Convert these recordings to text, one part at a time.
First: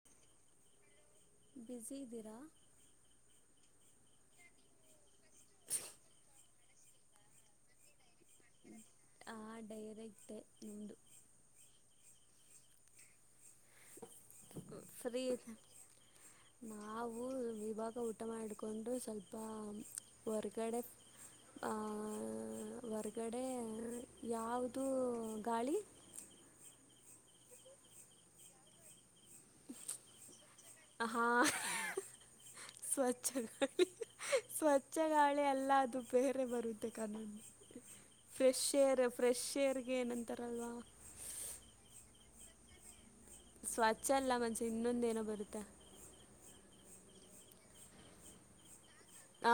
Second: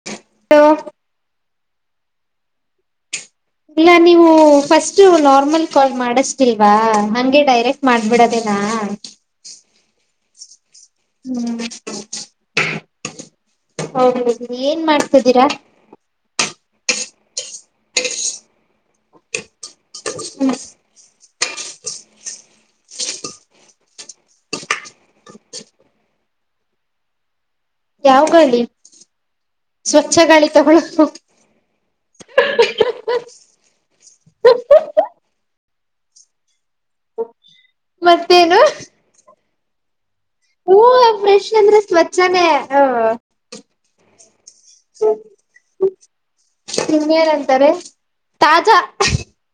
ಹ ಬಿಜಿ ಇದಿರಾ ಇಲ್ಲ ನೀವು ಫಸ್ಟ್ ನಾರ್ಮಲ್ ಕಾಲ್ ಮಾಡಷ್ಟಿಲ್ವಾ ಹಂಗೆ ಡೈರೆಕ್ಟ್ ಮಾಡ್ಬಿಡೋದೇನಾ ಆ ಡೈರೆಕ್ಟ್ ನಿಮ್ದು ಹ್ಮ್ ಹೋಗ್ಲಿ ಬಿಡಿ ಏನ್ ಫ್ರೀ ಮಾಡ್ತದಿರಾ ನಾವು ಇವಾಗ ಊಟ ಮಾಡಿಕೊಂಡು ಸ್ವಲ್ಪ ಹೊರಗಡೆ ಆ ಹೊರಗಡೆ ಯಾವದೂ ಗಾಳಿ ಯಾವ ಗಾಳಿ ಸ್ವಚ್ಛ ಗಾಳಿ ತೊಗೊ ಹಾ ಸ್ವಚ್ಛ ಗಾಳಿ ಸ್ವಚ್ಛ ಸ್ವಚ್ಛ ಗಾಳಿ ಎಲ್ಲ ಅದು ಬೇರೆ ಬರುತ್ತೆ ಕಾನಮಿ ಮತ್ತೇನು ಫ್ರೆಶ್ ಏರ್ ಫ್ರೆಶ್ ಏರ್ ಏನು ಅತ್ತಾರೆ ಹೂ ಫ್ರೆಶ್ ಅಂದ್ರೆ ಸ್ವಚ್ಛನೇ ಹ ಸ್ವಚ್ಛ ಅಲ್ಲ ಇನ್ನೊಂದೇನೋ ಬರುತ್ತೆ [unintelligible] ಅಂತಾರೆ ತಾಜಾ ಹಾ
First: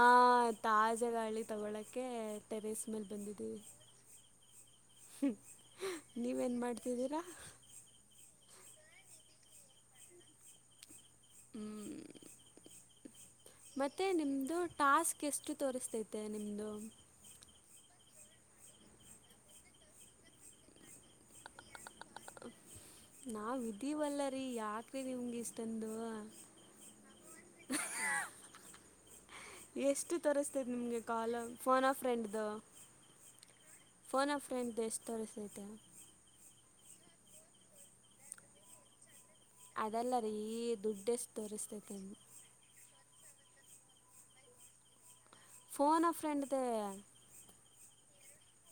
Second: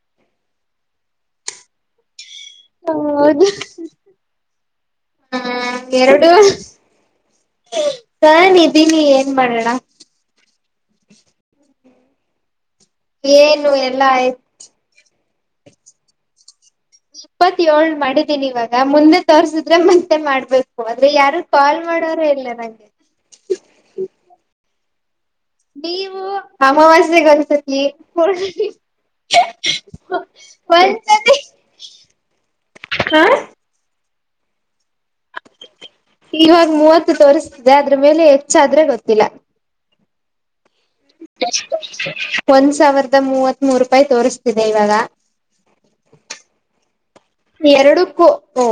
ತಾಜಾ ಗಾಳಿ ತಗೊಳಕ್ಕೆ ಟೆರೇಸ್ ಮೇಲೆ ಹೌದು ಬಂದಿದ್ದೀವಿ ಹ ಎರಡು ನೀವೇನ್ ಮಾಡ್ತಿದ್ದೀರಾ ನಾನ್ ಇದ್ದೀನಿ ಏನ್ ಮಾಡೋಣ ಹ್ಮ್ ಏನು ಮತ್ತೆ ಎಲ್ಲಾ ಆಯ್ತು ನಿಮ್ದು ಟಾಸ್ಕ್ ಎಷ್ಟು ತೋರಿಸ್ತೈತೆ ನಿಮ್ದು ಇಪ್ಪತ್ ಯೋಳ್ ಮಾಡಿದ್ದೀನಿ ಇವಾಗ ಮುಂದೆ ತೋರ್ಸಿದ್ರೆ ಮತ್ತೆ ಮಾಡ್ಬೇಕು ಅದ್ರೆ ಯಾರು ಕಾಲ್ ಮಾಡೋರೆ ನಾವ್ ಇದೀವಲ್ಲ ರೀ ಯಾಕ್ರೀ ನಿಮ್ಗೆ ಇಷ್ ನೀವು ಅಮಾವಾಸ್ಯೆಗೆ ಒಂದ್ ಸತಿ ಪೂರ್ಣಿಮಿಗ್ ಎಷ್ಟು ತೋರಿಸ್ತಿದೆ ನಿಮ್ಗೆ ಕಾಲ್ ಫೋನ್ ಆಫ್ ಫ್ರೆಂಡ್ ದು ಹಾ ಫೋನ್ ಆಫ್ ಫ್ರೆಂಡ್ ದು ಎಷ್ಟ್ ತೋರಿಸ್ತೈತೆ ಇವಾಗ ಮೂವತ್ತು ತೋರಿಸ್ತಿದೆ ಅದ್ರ ಮೇಲೆ ಹೆಚ್ಚಾದ್ರೆ ಗೊತ್ತಿಲ್ಲ ಅದಲ್ಲ ರೀ ದುಡ್ ಒಂದ್ ಸಾವ್ರ್ದ ಮೂವತ್ ಮೂರುಪಾಯಿ ತೋರಿಸ್ತಿದೆ ಇವಾಗ ಫೋನ್ ಆಫ್ ಫ್ರೆಂಡ್ ದೆ ಎರಡುಕ್ಕು ಒ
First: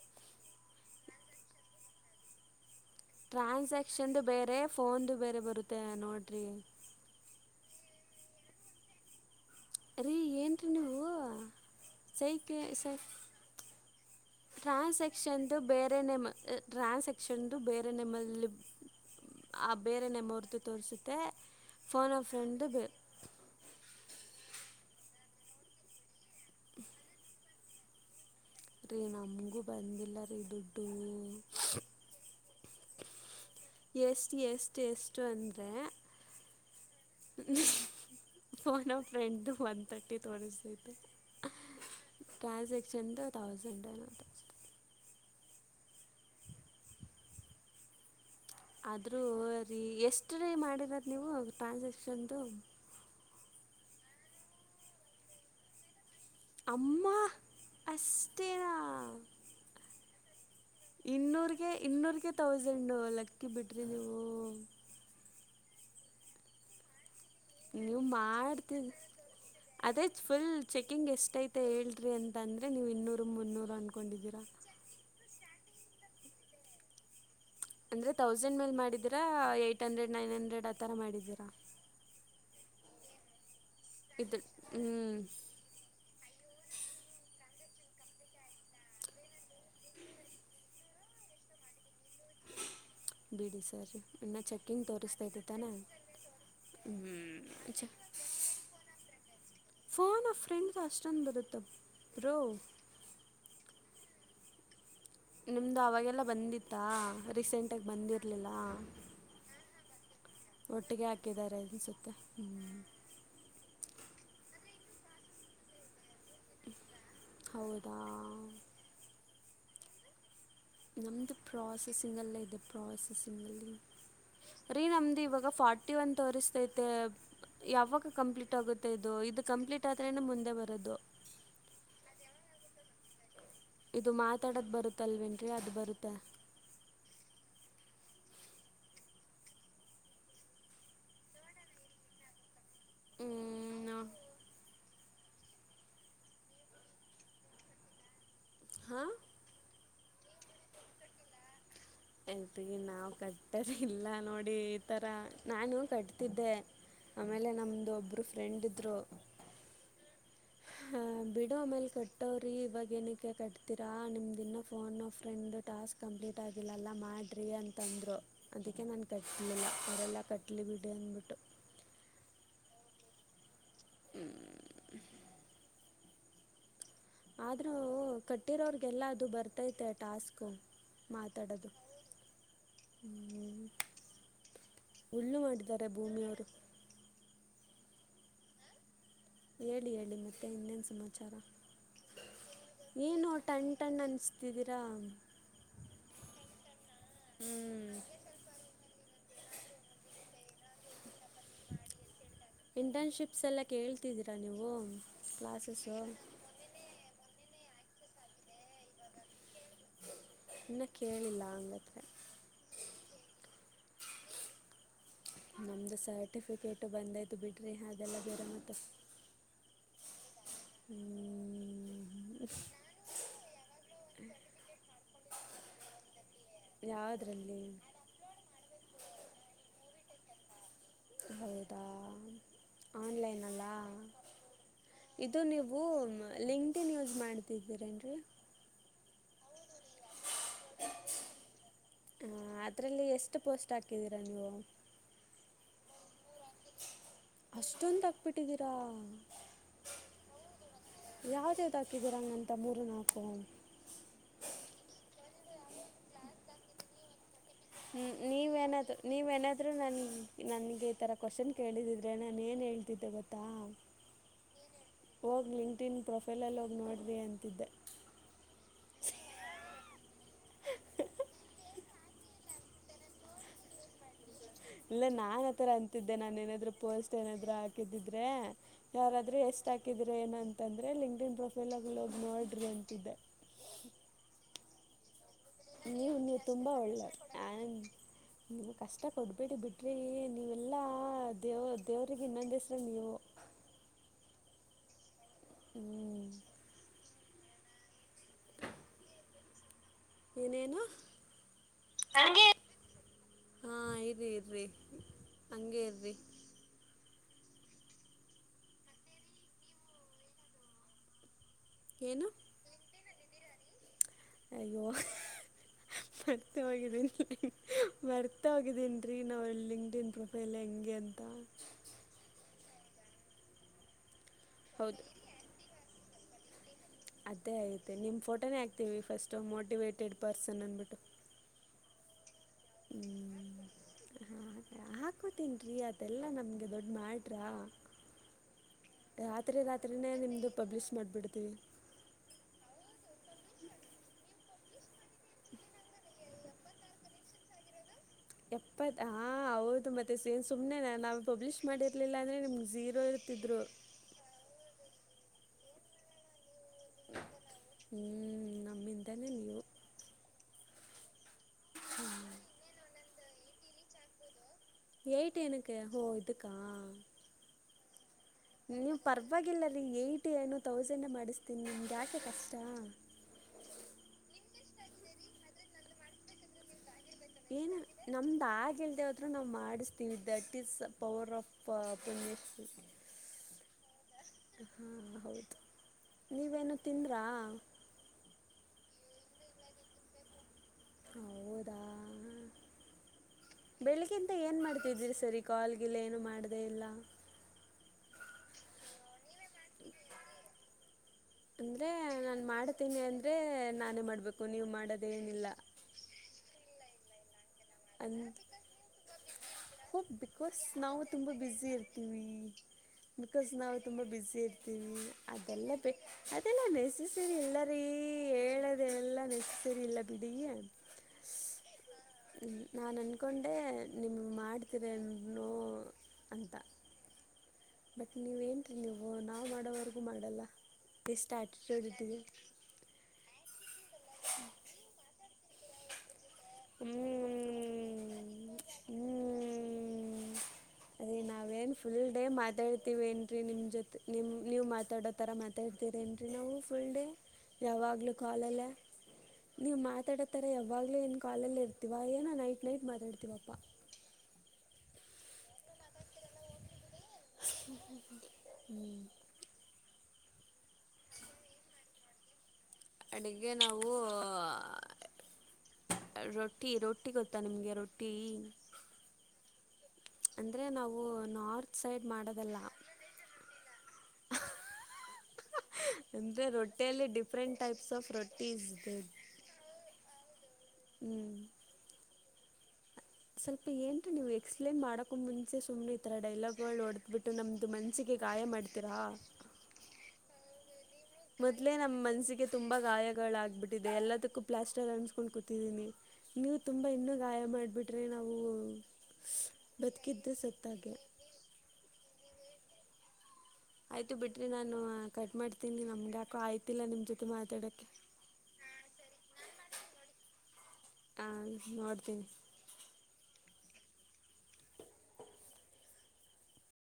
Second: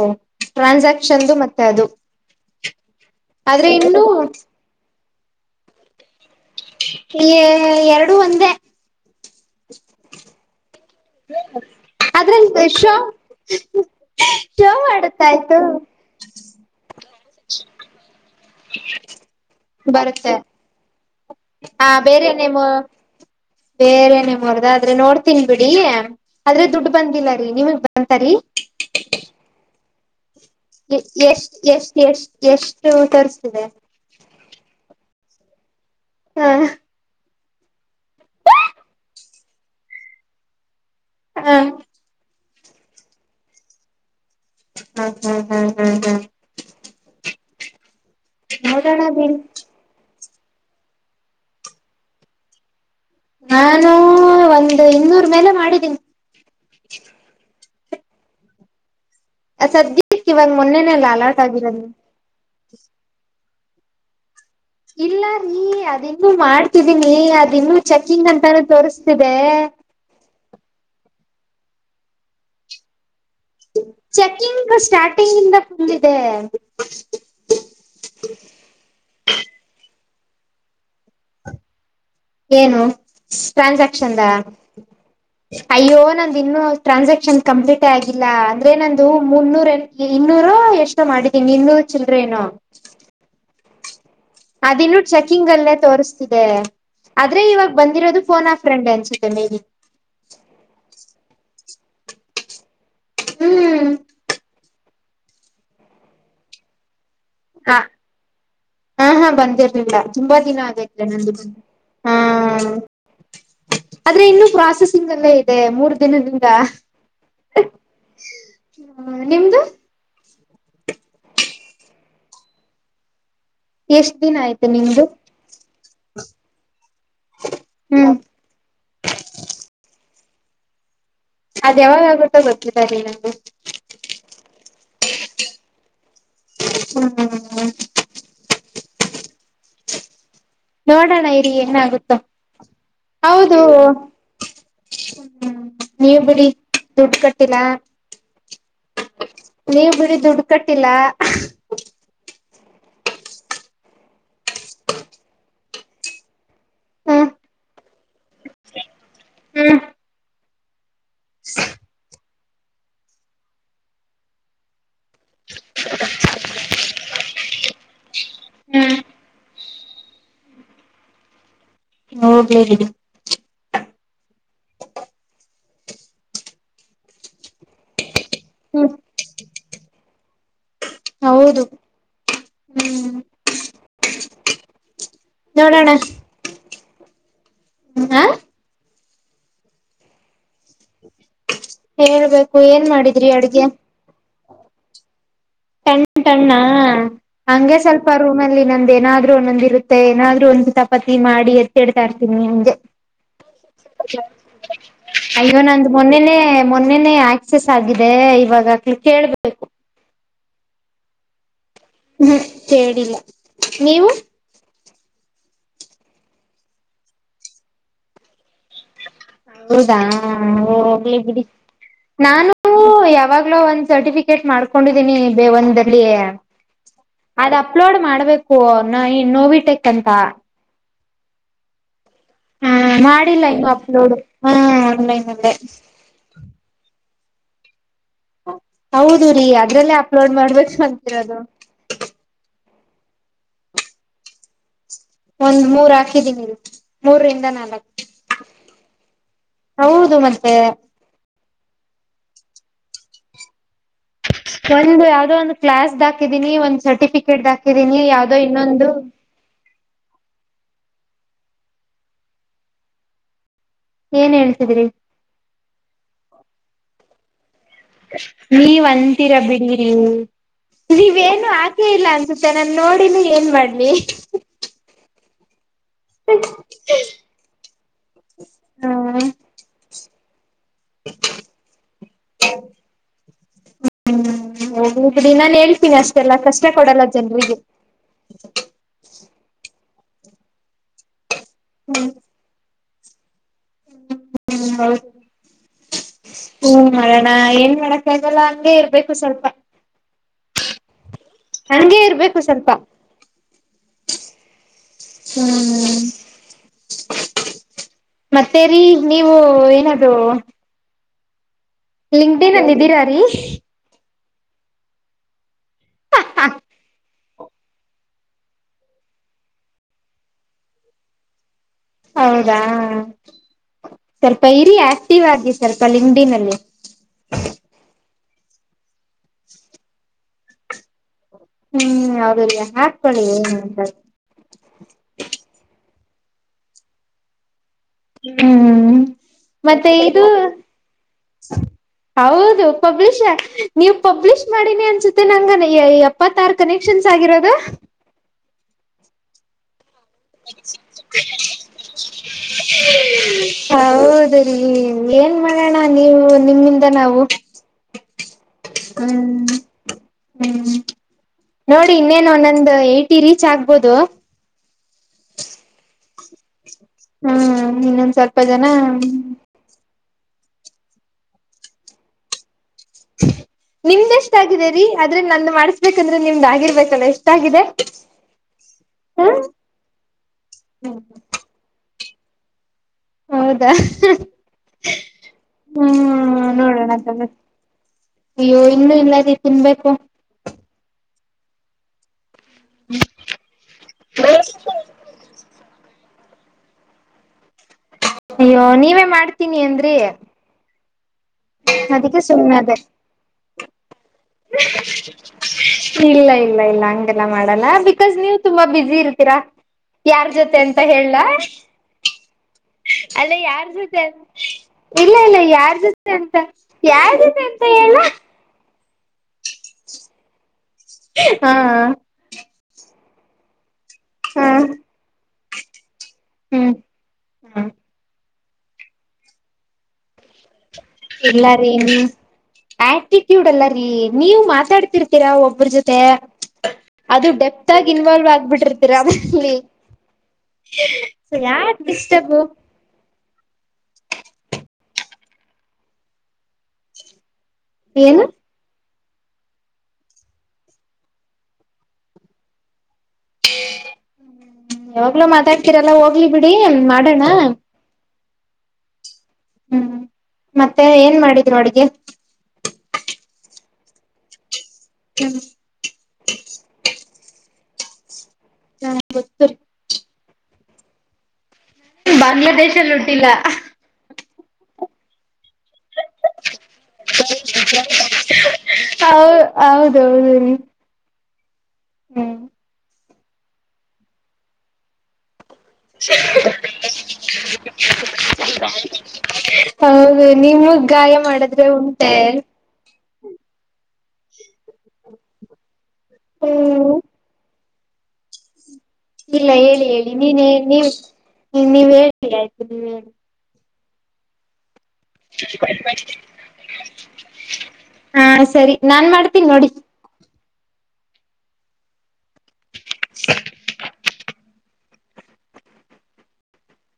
ಟ್ರಾನ್ಸಾಕ್ಷನ್ದು ಮತ್ತೆ ಅದು ಆದ್ರೆ ಇನ್ನು ಟ್ರಾನ್ಸಾಕ್ಷನ್ದು ಬೇರೆ ಫೋನ್ದು ಬೇರೆ ಬರುತ್ತೆ ನೋಡ್ರಿ ಏ ಎರಡು ಒಂದೇ ರೀ ಏನ್ ರೀ ನೀವು ಸೈಕೆ ಆದ್ರೆ ಶೋ ಸ ಶೋ ಟ್ರಾನ್ಸಾಕ್ಷನ್ದು ಮಾಡುತ್ತಾಯ್ತು ಬೇರೆ ಮ್ ಟ್ರಾನ್ಸಾಕ್ಷನ್ದು ಬೇರೆ ನೆಮಲ್ಲಿ ಆ ಬರುತ್ತೆ ಬೇರೆನೆೇಮೊರ್ದು ತೋರಿಸುತ್ತೆ ಫೋನ ಫ್ರೆಂಡ್ ದು ಬೆರ್ ಬೇರೆನೆೇ ನೇಮೊರ್ದ ಆದ್ರೆ ನೋಡ್ತೀನ್ ಬಿಡಿ ಆದ್ರೆ ದುಡ್ ಬಂದಿಲ್ಲ ನಿಮಿಗ್ ಬಂತಾರೀ ರೀ ನಮಗೂ ಬಂದಿಲ್ಲ ರೀ ದುಡ್ ಎ ಎಷ್ಟ್ ಎಷ್ಟ್ ಎಷ್ಟ್ ಎಷ್ಟು ತೋರುಸ್ತಿದೆ ಎಷ್ಟ್ ಎಷ್ಟ್ ಎಷ್ಟು ಅಂದ್ರೆ ಹಾ ಫೋನ ಫ್ರೆಂಡ್ ದು ಒನ್ ತರ್ಟಿ ತೋರಿಸ್ತೈತೆ ಹಾ ಟ್ರಾನ್ಸಾಕ್ಷನ್ದು ಥೌಸಂಡ್ ಏನೊ ಹ ಹ್ಮ ಹ್ಮ ಹಾ ಹ್ಮ ಹ್ಮ್ ನೋಡೋಣ ಆದ್ರು ಬಿಡಿ ರೀ ಎಷ್ಟು ರೀ ಮಾಡಿರೋದು ನೀವು ಟ್ರಾನ್ಸಾಕ್ಷನ್ದು ನಾನು ಒಂದು ಇನ್ನೂರ್ ಮೇಲೆ ಮಾಡಿದ್ದೀನಿ ಅಮ್ಮ ಅಷ್ಟೇ ಯಾ ಸದ್ಯಕ್ಕಿವಾಗ ಮೊನ್ನೆನೆೆಲ್ಲ ಅಲರ್ಟ್ ಇನ್ನೂರಿಗೆ ಆಗಿರೋದು ಇನ್ನೂರಿಗೆ ತೌಸಂಡು ಲಕ್ಕಿ ಬಿಡ್ರಿ ನೀವು ಇಲ್ಲ ರೀ ಅದಿನ್ನು ಮಾಡ್ತಿದೀನಿ ಅದಿನ್ನು ನೀವು ಚೆಕಿಂಗ್ ಅಂತಾನೂ ಮಾಡ್ತೀರಿ ತೋರಿಸ್ತಿದೆ ಅದೇ ಫುಲ್ ಚೆಕಿಂಗ್ ಎಷ್ಟೈತೆ ಹೇಳ್ರಿ ಅಂತಂದ್ರೆ ನೀವು ಇನ್ನೂರು ಮುನ್ನೂರು ಅಂದ್ಕೊಂಡಿದ್ದೀರಾ ಚೆಕಿಂಗ್ ಸ್ಟಾರ್ಟಿಂಗ್ ಇಂದ ಫುಲ್ ಇದೆ ಅಂದ್ರೆ ತೌಸಂಡ್ ಮೇಲೆ ಮಾಡಿದ್ದೀರಾ ಎಯ್ಟ್ ಹಂಡ್ರೆಡ್ ನೈನ್ ಹಂಡ್ರೆಡ್ ಆ ಥರ ಮಾಡಿದ್ದೀರಾ ಏನು ಟ್ರಾನ್ಸಾಕ್ಷನ್ದಾ ಇದು ಹ್ಞೂ ಅಯ್ಯೋ ನಂದು ಇನ್ನುೂ ಟ್ರಾನ್ಸಾಕ್ಷನ್ ಕಂಪ್ಲೀಟೇ ಆಗಿಲ್ಲ ಅಂದ್ರೆ ನಂದು ಮುನ್ನೂರ [unintelligible] ಇನ್ನೂರು ಎಷ್ [unintelligible] ಮಾಡಿದೀನಿ ಇನ್ನೂರು ಚಿಲ್ರೇನು ಬಿಡಿ ಸರಿ ಅದ ಇನ್ನೂ ಚಕ್ಕಿಂಗ್ ಅಲ್ಲೇ ತೋರಿಸ್ತಿದೆ ಆದ್ರೆ ಇವಾಗ ಚೆ ಬಂದಿರೋದು ಫೋನ ಅ ಫ್ರೆಂಡ ಹಚ್ಚತೀನಿ ಫೋನ್ ಅ ಫ್ರೆಂಡ್ ಅಷ್ಟೊಂದು ಬರುತ್ತ ಬ್ರೋ ಹ್ಮ್ ನಿಮ್ದು ಅವಾಗೆಲ್ಲ ಬಂದಿತ್ತಾ ರೀಸೆಂಟಾಗಿ ಬಂದಿರ್ಲಿಲ್ಲ ಇಲ್ಲ ತುಂಬಾ ದಿನ ಆಗೈತ ನಂದು ಹಾಕಿದ್ದಾರೆ ಬಂದು ಅನಿಸುತ್ತೆ ಹಾ ಹ್ಞೂ ಆದ್ರೆ ಇನ್ನುೂ ಪ್ರಾಸೆಸಿಂಗ್ ಅಲ್ಲೇ ಇದೆ ಮೂರು ದಿನದ ಹಿಂದೆ ಹೌದಾ ಹೌದಾ ನಿಮ್ದು ನಮ್ದು ಪ್ರಾಸೆಸಿಂಗ್ ಅಲ್ಲ ಇದೆ ಪ್ರಾಸೆಸಿಂಗ್ ಅಲ್ಲಿ ಎಷ್ಟ್ ದಿನ ಆಯ್ತು ರಿ ನಿಮ್ದು ನಮ್ದು ಇವಾಗ ಫಾರ್ಟಿ ಫಾರ್ಟಿ ಒನ್ ತೋರಿಸತೈತೆ ಯಾವಾಗ ಹ್ಮ್ ಕಂಪ್ಲೀಟ್ ಆಗುತ್ತೆ ಇದು ಇದು ಕಂಪ್ಲೀಟ್ ಆದ್ರೇನೆ ಮುಂದೆ ಬರೋದು ಅದ ಯಾವಾಗಾಗುತ್ತೋ ಗೊತ್ತಿಲ್ಲ ರಿ ನನಗೂ ಇದು ಮಾತಾಡದ ಬರುತ್ತ ಅಲ್ವೇನ್ರಿ ಅದು ಬರುತ್ತಾ ಹ್ಮ್ ನೋಡೋಣ ಇರಿ ಏನಾಗುತ್ತ ಹೌದು ಹ್ಞೂ ಹ್ಮ್ ನೀವ್ ಬಿಡಿ ದುಡ್ಡ ಕಟ್ಟಿಲ್ಲ ಹಾ ನೀವ ಬಿಡಿ ದುಡ್ಡು ಕಟ್ಟಿಲ್ಲ ನಾವು ಕಟ್ಟದೆ ಇಲ್ಲ ನೋಡಿ ಈ ತರ ನಾನು ಕಟ್ತಿದ್ದೆ ಹ್ಮ್ ಆಮೇಲೆ ನಮ್ದು ಒಬ್ರು ಫ್ರೆಂಡ್ ಇದ್ರು ಹಾ ಅಹ್ ಬಿಡೋ ಆಮೇಲೆ ಕಟ್ಟವ್ರಿ ಇವಾಗ ಏನಕ್ಕೆ ಕಟ್ತೀರಾ ನಿಮ್ದಿನ phone a friend task complete ಆಗಿಲ್ಲಲ್ಲ ಮಾಡಿರಿ ಅಂತಂದರು ಅದಕ್ಕೆ ಹ್ಮ್ ನಾನು ಕಟ್ಲಿಲ್ಲ ಅವರೆಲ್ಲ ಕಟ್ಲಿ ಬಿಡು ಅಂದ್ಬಿಟ್ಟು ಹೋಗ್ಲಿ ಬಿಡಿ ಹ್ಮ್ ಆದ್ರೂ ಹ್ಮ್ ಕಟ್ಟಿರೋರ್ಗೆಲ್ಲ ಅದು ಬರ್ತೈತೆ ಟಾಸ್ಕ್ ಹೌದು ಮಾತಾಡದು ಹೂ ಹ್ಮ್ ಇಲ್ಲು ಮಾಡ್ತಾರೆ ನೋಡೋಣ ಭೂಮಿ ಅವರು ಹಾ ಹೇಳಿ ಹೇಳಿ ಮತ್ತೆ ಇನ್ನೇನು ಸಮಾಚಾರ ಹೇಳ್ಬೇಕು ಏನ್ ಮಾಡಿದ್ರಿ ಏನೋ ಅಡ್ಗೆ ಟಣ್ ಟಣ್ ಅನಸ್ತದೆ [unintelligible] ತೀದೀರಾ ಟಣ್ಣ ಟಣ್ಣ ಹಂಗೆ ಸ್ವಲ್ಪ ರೂಮ್ ಅಲ್ಲಿ ನಂದ ಏನಾದ್ರು ಒಂದೊಂದ್ ಇರುತ್ತೆ ಏನಾದ್ರು ಒಂದು ಕಿತಾಪತಿ ಮಾಡಿ ಕೇಳ್ತಾ ಇರ್ತೀನಿ ನಂಗೆ ಇಂಟರ್ನ್ಶಿಪ್ಸ್ ಎಲ್ಲ ಕೇಳ್ತಿದ್ದೀರಾ ನೀವು ಅಯ್ಯೋ ನಂದ ಕ್ಲಾಸಸ್ಸು ಮೊನ್ನೆನ ಮೊನ್ನೆನೆ ಆಕ್ಸಸ್ ಆಗಿದೆ ಇವಾಗಕ್ಲ ಕೇಳ್ಬೇಕು ಇನ್ನೂ ಕೇಳಿಲ್ಲ ಹಂಗಾದ್ರೆ ಹ್ಮ್ ಕೇಳಿಲ್ಲ ನೀವು ನಮ್ದು ಸರ್ಟಿಫಿಕೇಟ್ ಬಂದೈತು ಬಿಡ್ರಿ ಅದೆಲ್ಲ ಬೇರೆ ಮತ್ತ ಹೌದಾ ಹೋಗ್ಲಿ ಬಿಡಿ ನಾನು ಯಾವಾಗ ಒಂದ್ ಸರ್ಟಿಫಿಕೇಟ್ ಮಾಡ್ಕೊಂಡಿದೀನಿ ಬೇ ಒಂದಲ್ಲಿ ಅದ್ ಯಾವುದ್ರಲ್ಲಿ ಅಪ್ಲೋಡ್ ಮಾಡ್ಬೇಕು ನೋವಿಟೆಕ್ ಅಂತ ಹೌದಾ ಆನ್ಲೈನ್ ಮಾಡಿಲ್ಲ ಅಲ್ಲ ಇನ್ನು ಅಪ್ಲೋಡ್ ಹಾ ಆನ್ಲೈನ್ ಇದು ಅಲ್ಲೇ ನೀವು ಲಿಂಕ್ ಮತ್ತೇನ ಯೂಸ್ ಮಾಡ್ತಿದ್ದೀರೇನ್ ರೀ ಹೌದು ರೀ ಅದ್ರಲ್ಲೇ ಅಪ್ಲೋಡ್ ಮಾಡ್ಬೇಕು ಅಂತಿರೋದು ಹ ಅದರಲ್ಲಿ ಎಷ್ಟ ಪೋಸ್ಟ್ ಹಾಕಿದ್ದೀರಾ ನೀವು ಒಂದ್ ಮೂರ ಹಾಕಿದೀನಿ ಮೂರರಿಂದ ನಾಲ್ಕು ಅಷ್ಟೊಂದ್ ಹಾಕ್ಬಟ್ಟಿದ್ದೀರಾ ಹೌದು ಮತ್ತೆ ಯಾವ್ದ ಯಾವ್ದ ಹಾಕಿದ್ದರಿಂಗಂತ ಮೂರು ನಾಲ್ಕು ಒಂದ್ ಯಾವ್ದೋ ಒಂದ್ ಕ್ಲಾಸ್ ಹಾಕಿದೀನಿ ಒಂದ್ ಸರ್ಟಿಫಿಕೇಟ್ ಹಾಕ ಹ್ಮ್ ನೀವೇನದ ನೀವೇನದ ಆದ್ರು ನನ್ ನನ್ಗೆ ಈ ತರ ಕ್ವಶನ್ ಕೇಳಿದಿದ್ರೆ ನಾನ ಏನ್ ಹೇಳ್ತಿದ್ದೆ ಗೊತ್ತಾ ಏನ್ ಹೇಳ್ತಿದ್ರಿ ಹೋಗ ಲಿಂಕ್ಡ್ ಇನ್ ಪ್ರೊಫೈಲಲ್ಲ ಹೋಗ ನೋಡ್ರಿ ಅಂತಿದ್ದೆ ನೀವ್ ಅಂತೀರ ಬಿಡಿರಿ ನೀವು ನೀವೇನು ಆಕೆ ಇಲ್ಲ ಅನ್ಸುತ್ತೆ ನಾನ ನೋಡಿನಿ ಏನ್ ಮಾಡ್ಲಿ ಇಲ್ಲ ನಾನ್ ಆತರ ಅಂತ ತ್ತಿದೆ ನಾನ ಏನಾದ್ರು ಪೋಸ್ಟ್ ಏನಾದ್ರು ಹಾಕಿದಿದ್ರೆ ಹ್ಮ್ ಯಾರಾದ್ರೂ ಎಷ್ಟ್ ಹಾಕಿದ್ರಿ ಏನಂತ ಅಂದ್ರೆ ಲಿಂಕ್ಡ್ ಇನ್ ಪ್ರೊಫೈಲ ಆಗಲೋಗ ನೋಡರಿ ಅಂತಿದ್ದೆ ಹ್ಮ್ ಹೋಗ್ಲಿ ಬಿಡಿ ನಾನ ಹೇಳ್ತೀನಿ ನೀವು ಅಷ್ಟೆಲ್ಲ ನೀವು ಕಷ್ಟ ಕೊಡಲ್ಲ ಜನ್ರಿಗೆ ನಿಮಗ ಕಷ್ಟ ಕೊಡಬೇಡಿ ಬಿಡ್ರಿ ನೀವೆಲ್ಲ ದೇವ್ ಹ್ಮ್ ದೇವ್ರಿಗ ಇನ್ನೊಂದ ಹೆಸ್ರೆ ನೀವು ಹ್ಮ್ ಹೌದು ಹ್ಮ್ ಹ್ಮ್ ಮಾಡಣ ಏನ್ ಮಾಡಕ್ಕ ಆಗಲ್ಲ ಹಂಗೆ ಇರ್ಬೇಕು ಸ್ವಲ್ಪ ಏನೇನು ಹಂಗೆ ಇರ್ಬೇಕು ಸ್ವಲ್ಪ ಹಾ ಇರಿ ಇರಿ ಹಂಗೆ ಹ್ಮ್ ಇರಿ ಮತ್ತೆ ರೀ ನೀವು ಏನದು ಏನು ಲಿಂಕಡಿನ್ಲ್ ಇದ್ದೀರ್ ರಿ ಅಯ್ಯೋ ಮರ್ತೆ ಹೋಗಿದ್ದಿನಿ ಮರ್ತೆ ಹೋಗಿದ್ದೀನ್ ರೀ ನಾವಲ್ಲ್ ಲಿಂಕ್ಡ್ ಇನ್ ಪ್ರೊಫೈಲ್ ಹೆಂಗೆ ಅಂತ ಹೌದಾ ಸ್ವಲ್ಪ ಇರಿ ಹೌದು ಆಕ್ಟಿವ್ ಆಗಿ ಸ್ವಲ್ಪ ಲಿಂಕಡಿನಲ್ಲಿ ಅದೇ ಐತೆ ನಿಮ್ಮ ಫೋಟನೇ ಹಾಕ್ತೀವಿ ಫಸ್ಟ್ ಮೋಟಿವೇಟೆಡ್ ಪರ್ಸನ್ ಅಂದ್ಬಟ್ಟು ಹ್ಮ್ ಹೌದು ಹುಲಿಯಾ ಹ್ಮ್ ಹಾ ಹಾಕೋತಿನ್ರಿ ಅದೆಲ್ಲಾ ನಮ್ಗೆ ದೊಡ್ ಮ್ಯಾಟ್ರ್ ಹ್ಮ್ ರಾತ್ರಿ ಮತ್ತೆ ರಾತ್ರಿನೇ ಇದು ನಿಮ್ದು ಪಬ್ಲಿಷ್ ಮಾಡ್ಬಿಡ್ತೀವಿ ಹೌದು ಪಬ್ಲಿಷ್ ನೀವು ಪಬ್ಲಿಷ್ ಮಾಡೀನಿ ಅನ್ಸುತ್ತ ಮತ್ತೆ ನಂಗನ್ ಎಪ್ಪತ್ತಾರ ಕನೆಕ್ಷನ್ಸ್ ಆಗಿರೋದ ಎಪ್ಪತ್ ಹಾ ಹೌದು ಮತ್ತ್ ತ್ತೆ ಸೇನ್ ಸುಮ್ಮನೆ ನಾ ನಾವ್ ಪಬ್ಲಿಷ್ ಮಾಡಿರಲಿಲ್ಲ ಅಂದ್ರೆ ನಿಮ್ಗ ಝೀರೋ ಇರ್ತಿದ್ರು ಹೌದು ಏನ್ ಮಾಡಣ ನೀವು ನಿಮ್ಮಿಂದ ಮಿಂದ ನಾವು ಹ್ಮ್ ಹ್ಮ್ ನಮ್ಮಿಂದಾನೇ ನೀವು ಹ್ಮ್ ನೋಡಿ ಇನ್ನೇನು ಒನ್ನ ನೊಂದು ಏಟಿ ರೀಚ್ ಆಗ್ಬೋದು ಎಟ ಏನಕ್ಕೆ ಹೋ ಇದುಕ್ಕಾ ಹ್ಮ್ ಇನ್ನೊಂದ್ ಸ್ವಲ್ಪ ಜನ ನೀವ್ ಪರವಾಗಿಲ್ಲ ರೀ ಏಟಿ ಏನು ತೌಸಂಡೆ ಮಾಡಿಸ್ತೀನಿ ನಿಮ್ಗ ಯಾಕೆ ಕಷ್ಟ ನಿಮ್ದ ಎಷ್ಟ ಆಗಿದೆರಿ ಆದ್ರೆ ನಂದು ಮಾಡಸ್ಬೇಕಂದ್ರೆ ನಿಮ್ದ ಆಗಿರ್ಬೇಕಲ್ಲ ಎಷ್ಟ. ಏನು ನಮ್ದ್ ಆಗಲ್ದೆ ಹೋದ್ರು ಹ್ಮ ನಾವು ಮಾಡಿಸ್ತೀವಿ ದಟ್ ಈಸ್ ಪವರ್ ಆಫ್. ಪ ಪುಣ್ಯಾಶ್ರೀ. ಹೌದಾ. ಹೌದು ಹ್ಮ್ ನೀವೇನು ನೋಡೋಣ ತಗ ತಿಂದ್ರಾ. ಅಯ್ಯೋ ಇನ್ನುೂ ಇಲ್ಲಾರಿ ತಿನ್ಬೇಕು. ಹೌದಾ. ಬೆಳಗೆ ಇಂದ ಏನ್ ಮಾಡ್ತಿದ್ದೀರಿ ಸರಿ ಕಾಲ್ಗಿಲ್ಲ ಏನು ಮಾಡ್ದೇ ಇಲ್ಲ. ಅಯ್ಯೋ ನೀವೇ ಮಾಡ್ತೀನಿ ಅಂದ್ರೀ. ಅಂದ್ರೆ ನಾನು ಸುಮ್ನೆ ಅದೇ ಮಾಡ್ತೀನಿ ಅಂದ್ರೆ ನಾನೇ ಮಾಡ್ಬೇಕು ನೀವು ಮಾಡೋದೇಏನಿಲ್ಲ. ಇಲ್ಲ ಇಲ್ಲ ಇಲ್ಲ ಹಗೆಲ್ಲ ಮಾಡಲ್ಲ ಬಿಕಾಸ್ ನೀವ್ ತುಂಬಾ ಬಿಸಿ ಇರ್ತೀರಾ. ಹ ಯಾರ್ ಜೊತೆ ಬಿಕಾಸ್ ಅಂತ ನಾವು ಹೇಳ ತುಂಬಾ ಬುಸಿ ಇರ್ತೀವಿ. ಅಲ್ಲ ಬಿಕಾಸ್ ಯಾರ್ ನಾವು ತುಂಬಾ ಜೊತೆ ಬಸಿ ಇರ್ತೀನಿ ಇಲ್ಲ ಇಲ್ಲ ಅದೆಲ್ಲ ಯಾರ್ ಬ. ಜೊತೆ ಅಂತ ಅದೆೇಲ್ಲ ಯಾರ್ ನೆಸಸರಿ ಜೊತೆ ಇಲ್ಲ ಅಂತ ರೀ ಹೇಳ ಹೇಳೋದೆ ಎಲ್ಲ ನೆಸಸರಿ ಇಲ್ಲ ಬಿಡಿ. ಹಾ ಹ ನಾನು ಅನ್ಕೊಂಡೆ ನಿಮ್ಗೆ ಹಾ ಮಾಡ್ತಿರೇನೋ. ಹ್ಮ್ ಹ್ಮ್ ಬಟ್ ನೀವೇನ್ರಿ ನೀವು ನಾವು ಮಾಡೋವರೆಗೂ ಮಾಡಲ್ಲ ಎಸ್ಟ್ ಇಲ್ಲ ರೀ ಆಟಿಟ್ಯೂಡ್ ನೀವು ಇದ್ದೀವಿ. ಆಟಿಟ್ಯೂಡ್ ಅಲ್ಲ ರೀ ನೀವ್ ಮಾತಾಡ್ತಿರ್ತೀರಾ ಒಬ್ಬ್ರ ಜೊತೆ. ಅದು ಡೆಪ್ಟ ಆಗಿ ಇನ್ವಾಲ್ವ್ ಹ್ಮ್ ಆಗ್ಬಿಟ್ಟಿರ್ತೀರಾ ಅಲ್ಲಿ. ಅರಿ ನಾವೇನ್ ಫುಲ್ ಡೇ ಡಿಸ್ಟರ್ಬ್ ಮಾತಾಡ್ತಿವಿ ಏನ್ರೀ ನಿಮ ಜೊತೆ. ನಿಮ್ಮ ನೀವು ಮಾತಾಡೋ ಥರ ಮಾತಾಡ್ತೀರೇನು ರಿ ನಾವು ಫುಲ್ ಡೇ. ಯಾವಾಗಲೂ ಏನು ಕಾಲ್ ಅಲ್ಲೇ ನೀವು ಮಾತಾಡತ್ತರ ಯಾವಾಗಲೂ ಏನು. ಕಾಲ್ ಅಲ್ಲೇ ಇರ್ತೀವ ಏನೋ ನೈಟ್ ನೈಟ್ ಮಾತಾಡ್ತೀವಪ್ಪ. ಯಾವಾಗಲ ಮಾತಾ. ರೆಲ್ಲ ಹೋಗ್ಲಿ ಬಿಡಿ ಮಾಡೋಣ. ಹ್ಮ್ ಮತ್ತೆ ಏನ್ ಮಾಡಿದ್ರು ಅಡ್ಗೆ. ಅಡುಗೆ ನಾವು. ಕೆ [unintelligible] ರೊಟ್ಟಿ ರೊಟ್ಟಿ ಗೊತ್ತಾ ನಿಮಗೆ ರೊಟ್ಟಿ. ಹ್ಮ ಗೊತ್ತು ರಿ. ಅಂದರೆ ನಾವು ನಾರ್ತ್ ಸೈಡ್ ಮಾಡೋದಲ್ಲ. ಇಟ್ಟಿಲ್ಲ. [unintelligible] ಅಂದ್ರೆ ರೊಟ್ಟಿಯಲ್ಲಿ ಡಿಫ್ರೆಂಟ್ ಟೈಪ್ಸ್ ಆಫ್ ರೊಟ್ಟಿಸ್ ಇದೆ. ಹೌ ಹೌದೌದು ಹ್ಮ್ ಹ್ಮ್ ಸ್ವಲ್ಪ ಏನ್ರೀ ನೀವು ಎಕ್ಸ್ಪ್ಲೇನ್ ಮಾಡ. [unintelligible] ಮುಂಚೆ ಸುಮ್ನೆ ಈ ತರ ಡೈಲಾಗ್ ಗಳು ಓಡದ್ಬಿಟ್ಟು ನಮ್ದು ಮನ್ಸ್ಸಿಗೆ ಗಾಯ ಮಾಡ್ತೀರಾ. ಹೌದು ನಿಮಗೆ ಗಾಯ ಮಾಡಿದ್ರೆ ಉಂಟೆ. ತುಂಬಾ ಗಾಯಗಳಾಗ್ಬಿಟ್ಟಿದೆ ಎಲ್ಲದಕ್ಕೂ ಪ್ಲಾಸ್ಟರ್ ಅನ್ಸಸ್ಕೊಂಡು ಕುೂತಿದ್ದೀನಿ. ನೀವು ತುಂಬಾ ಹ್ಮ್ ಇನ್ನುೂ ಗಾಯ ಮಾಡಬಿಟ್ರೆ ನಾವು. ಇಲ್ಲ ಹೇಳಿ ಹೇಳಿ ಬದುಕಿದ್ದು ನೀನ್ ನೀವ ಸತ್ತಾಗೆ ನೀವ ಹೇಳಿಲ್ಲ ಆಯ್ತು ನೀವ್ ಹೇಳಿ. ಆಯ್ತು ಬಿಡ್ರಿ ನಾನು ಕಟ್ ಮಾಡ್ತೀನಿ ನಮ್ಗೆ ಯಾಕೋ ಆಯ್ತಿಲ್ಲ ನಿಮ್ ಜೊತೆ ಮಾತಾಡಕ್ಕೆ. ಹಾ ಸರಿ ನಾನ್ ಮಾಡ್ತೀನಿ ನೋಡಿ. ಆ ನೋಡ್ತೀನಿ. [inaudible]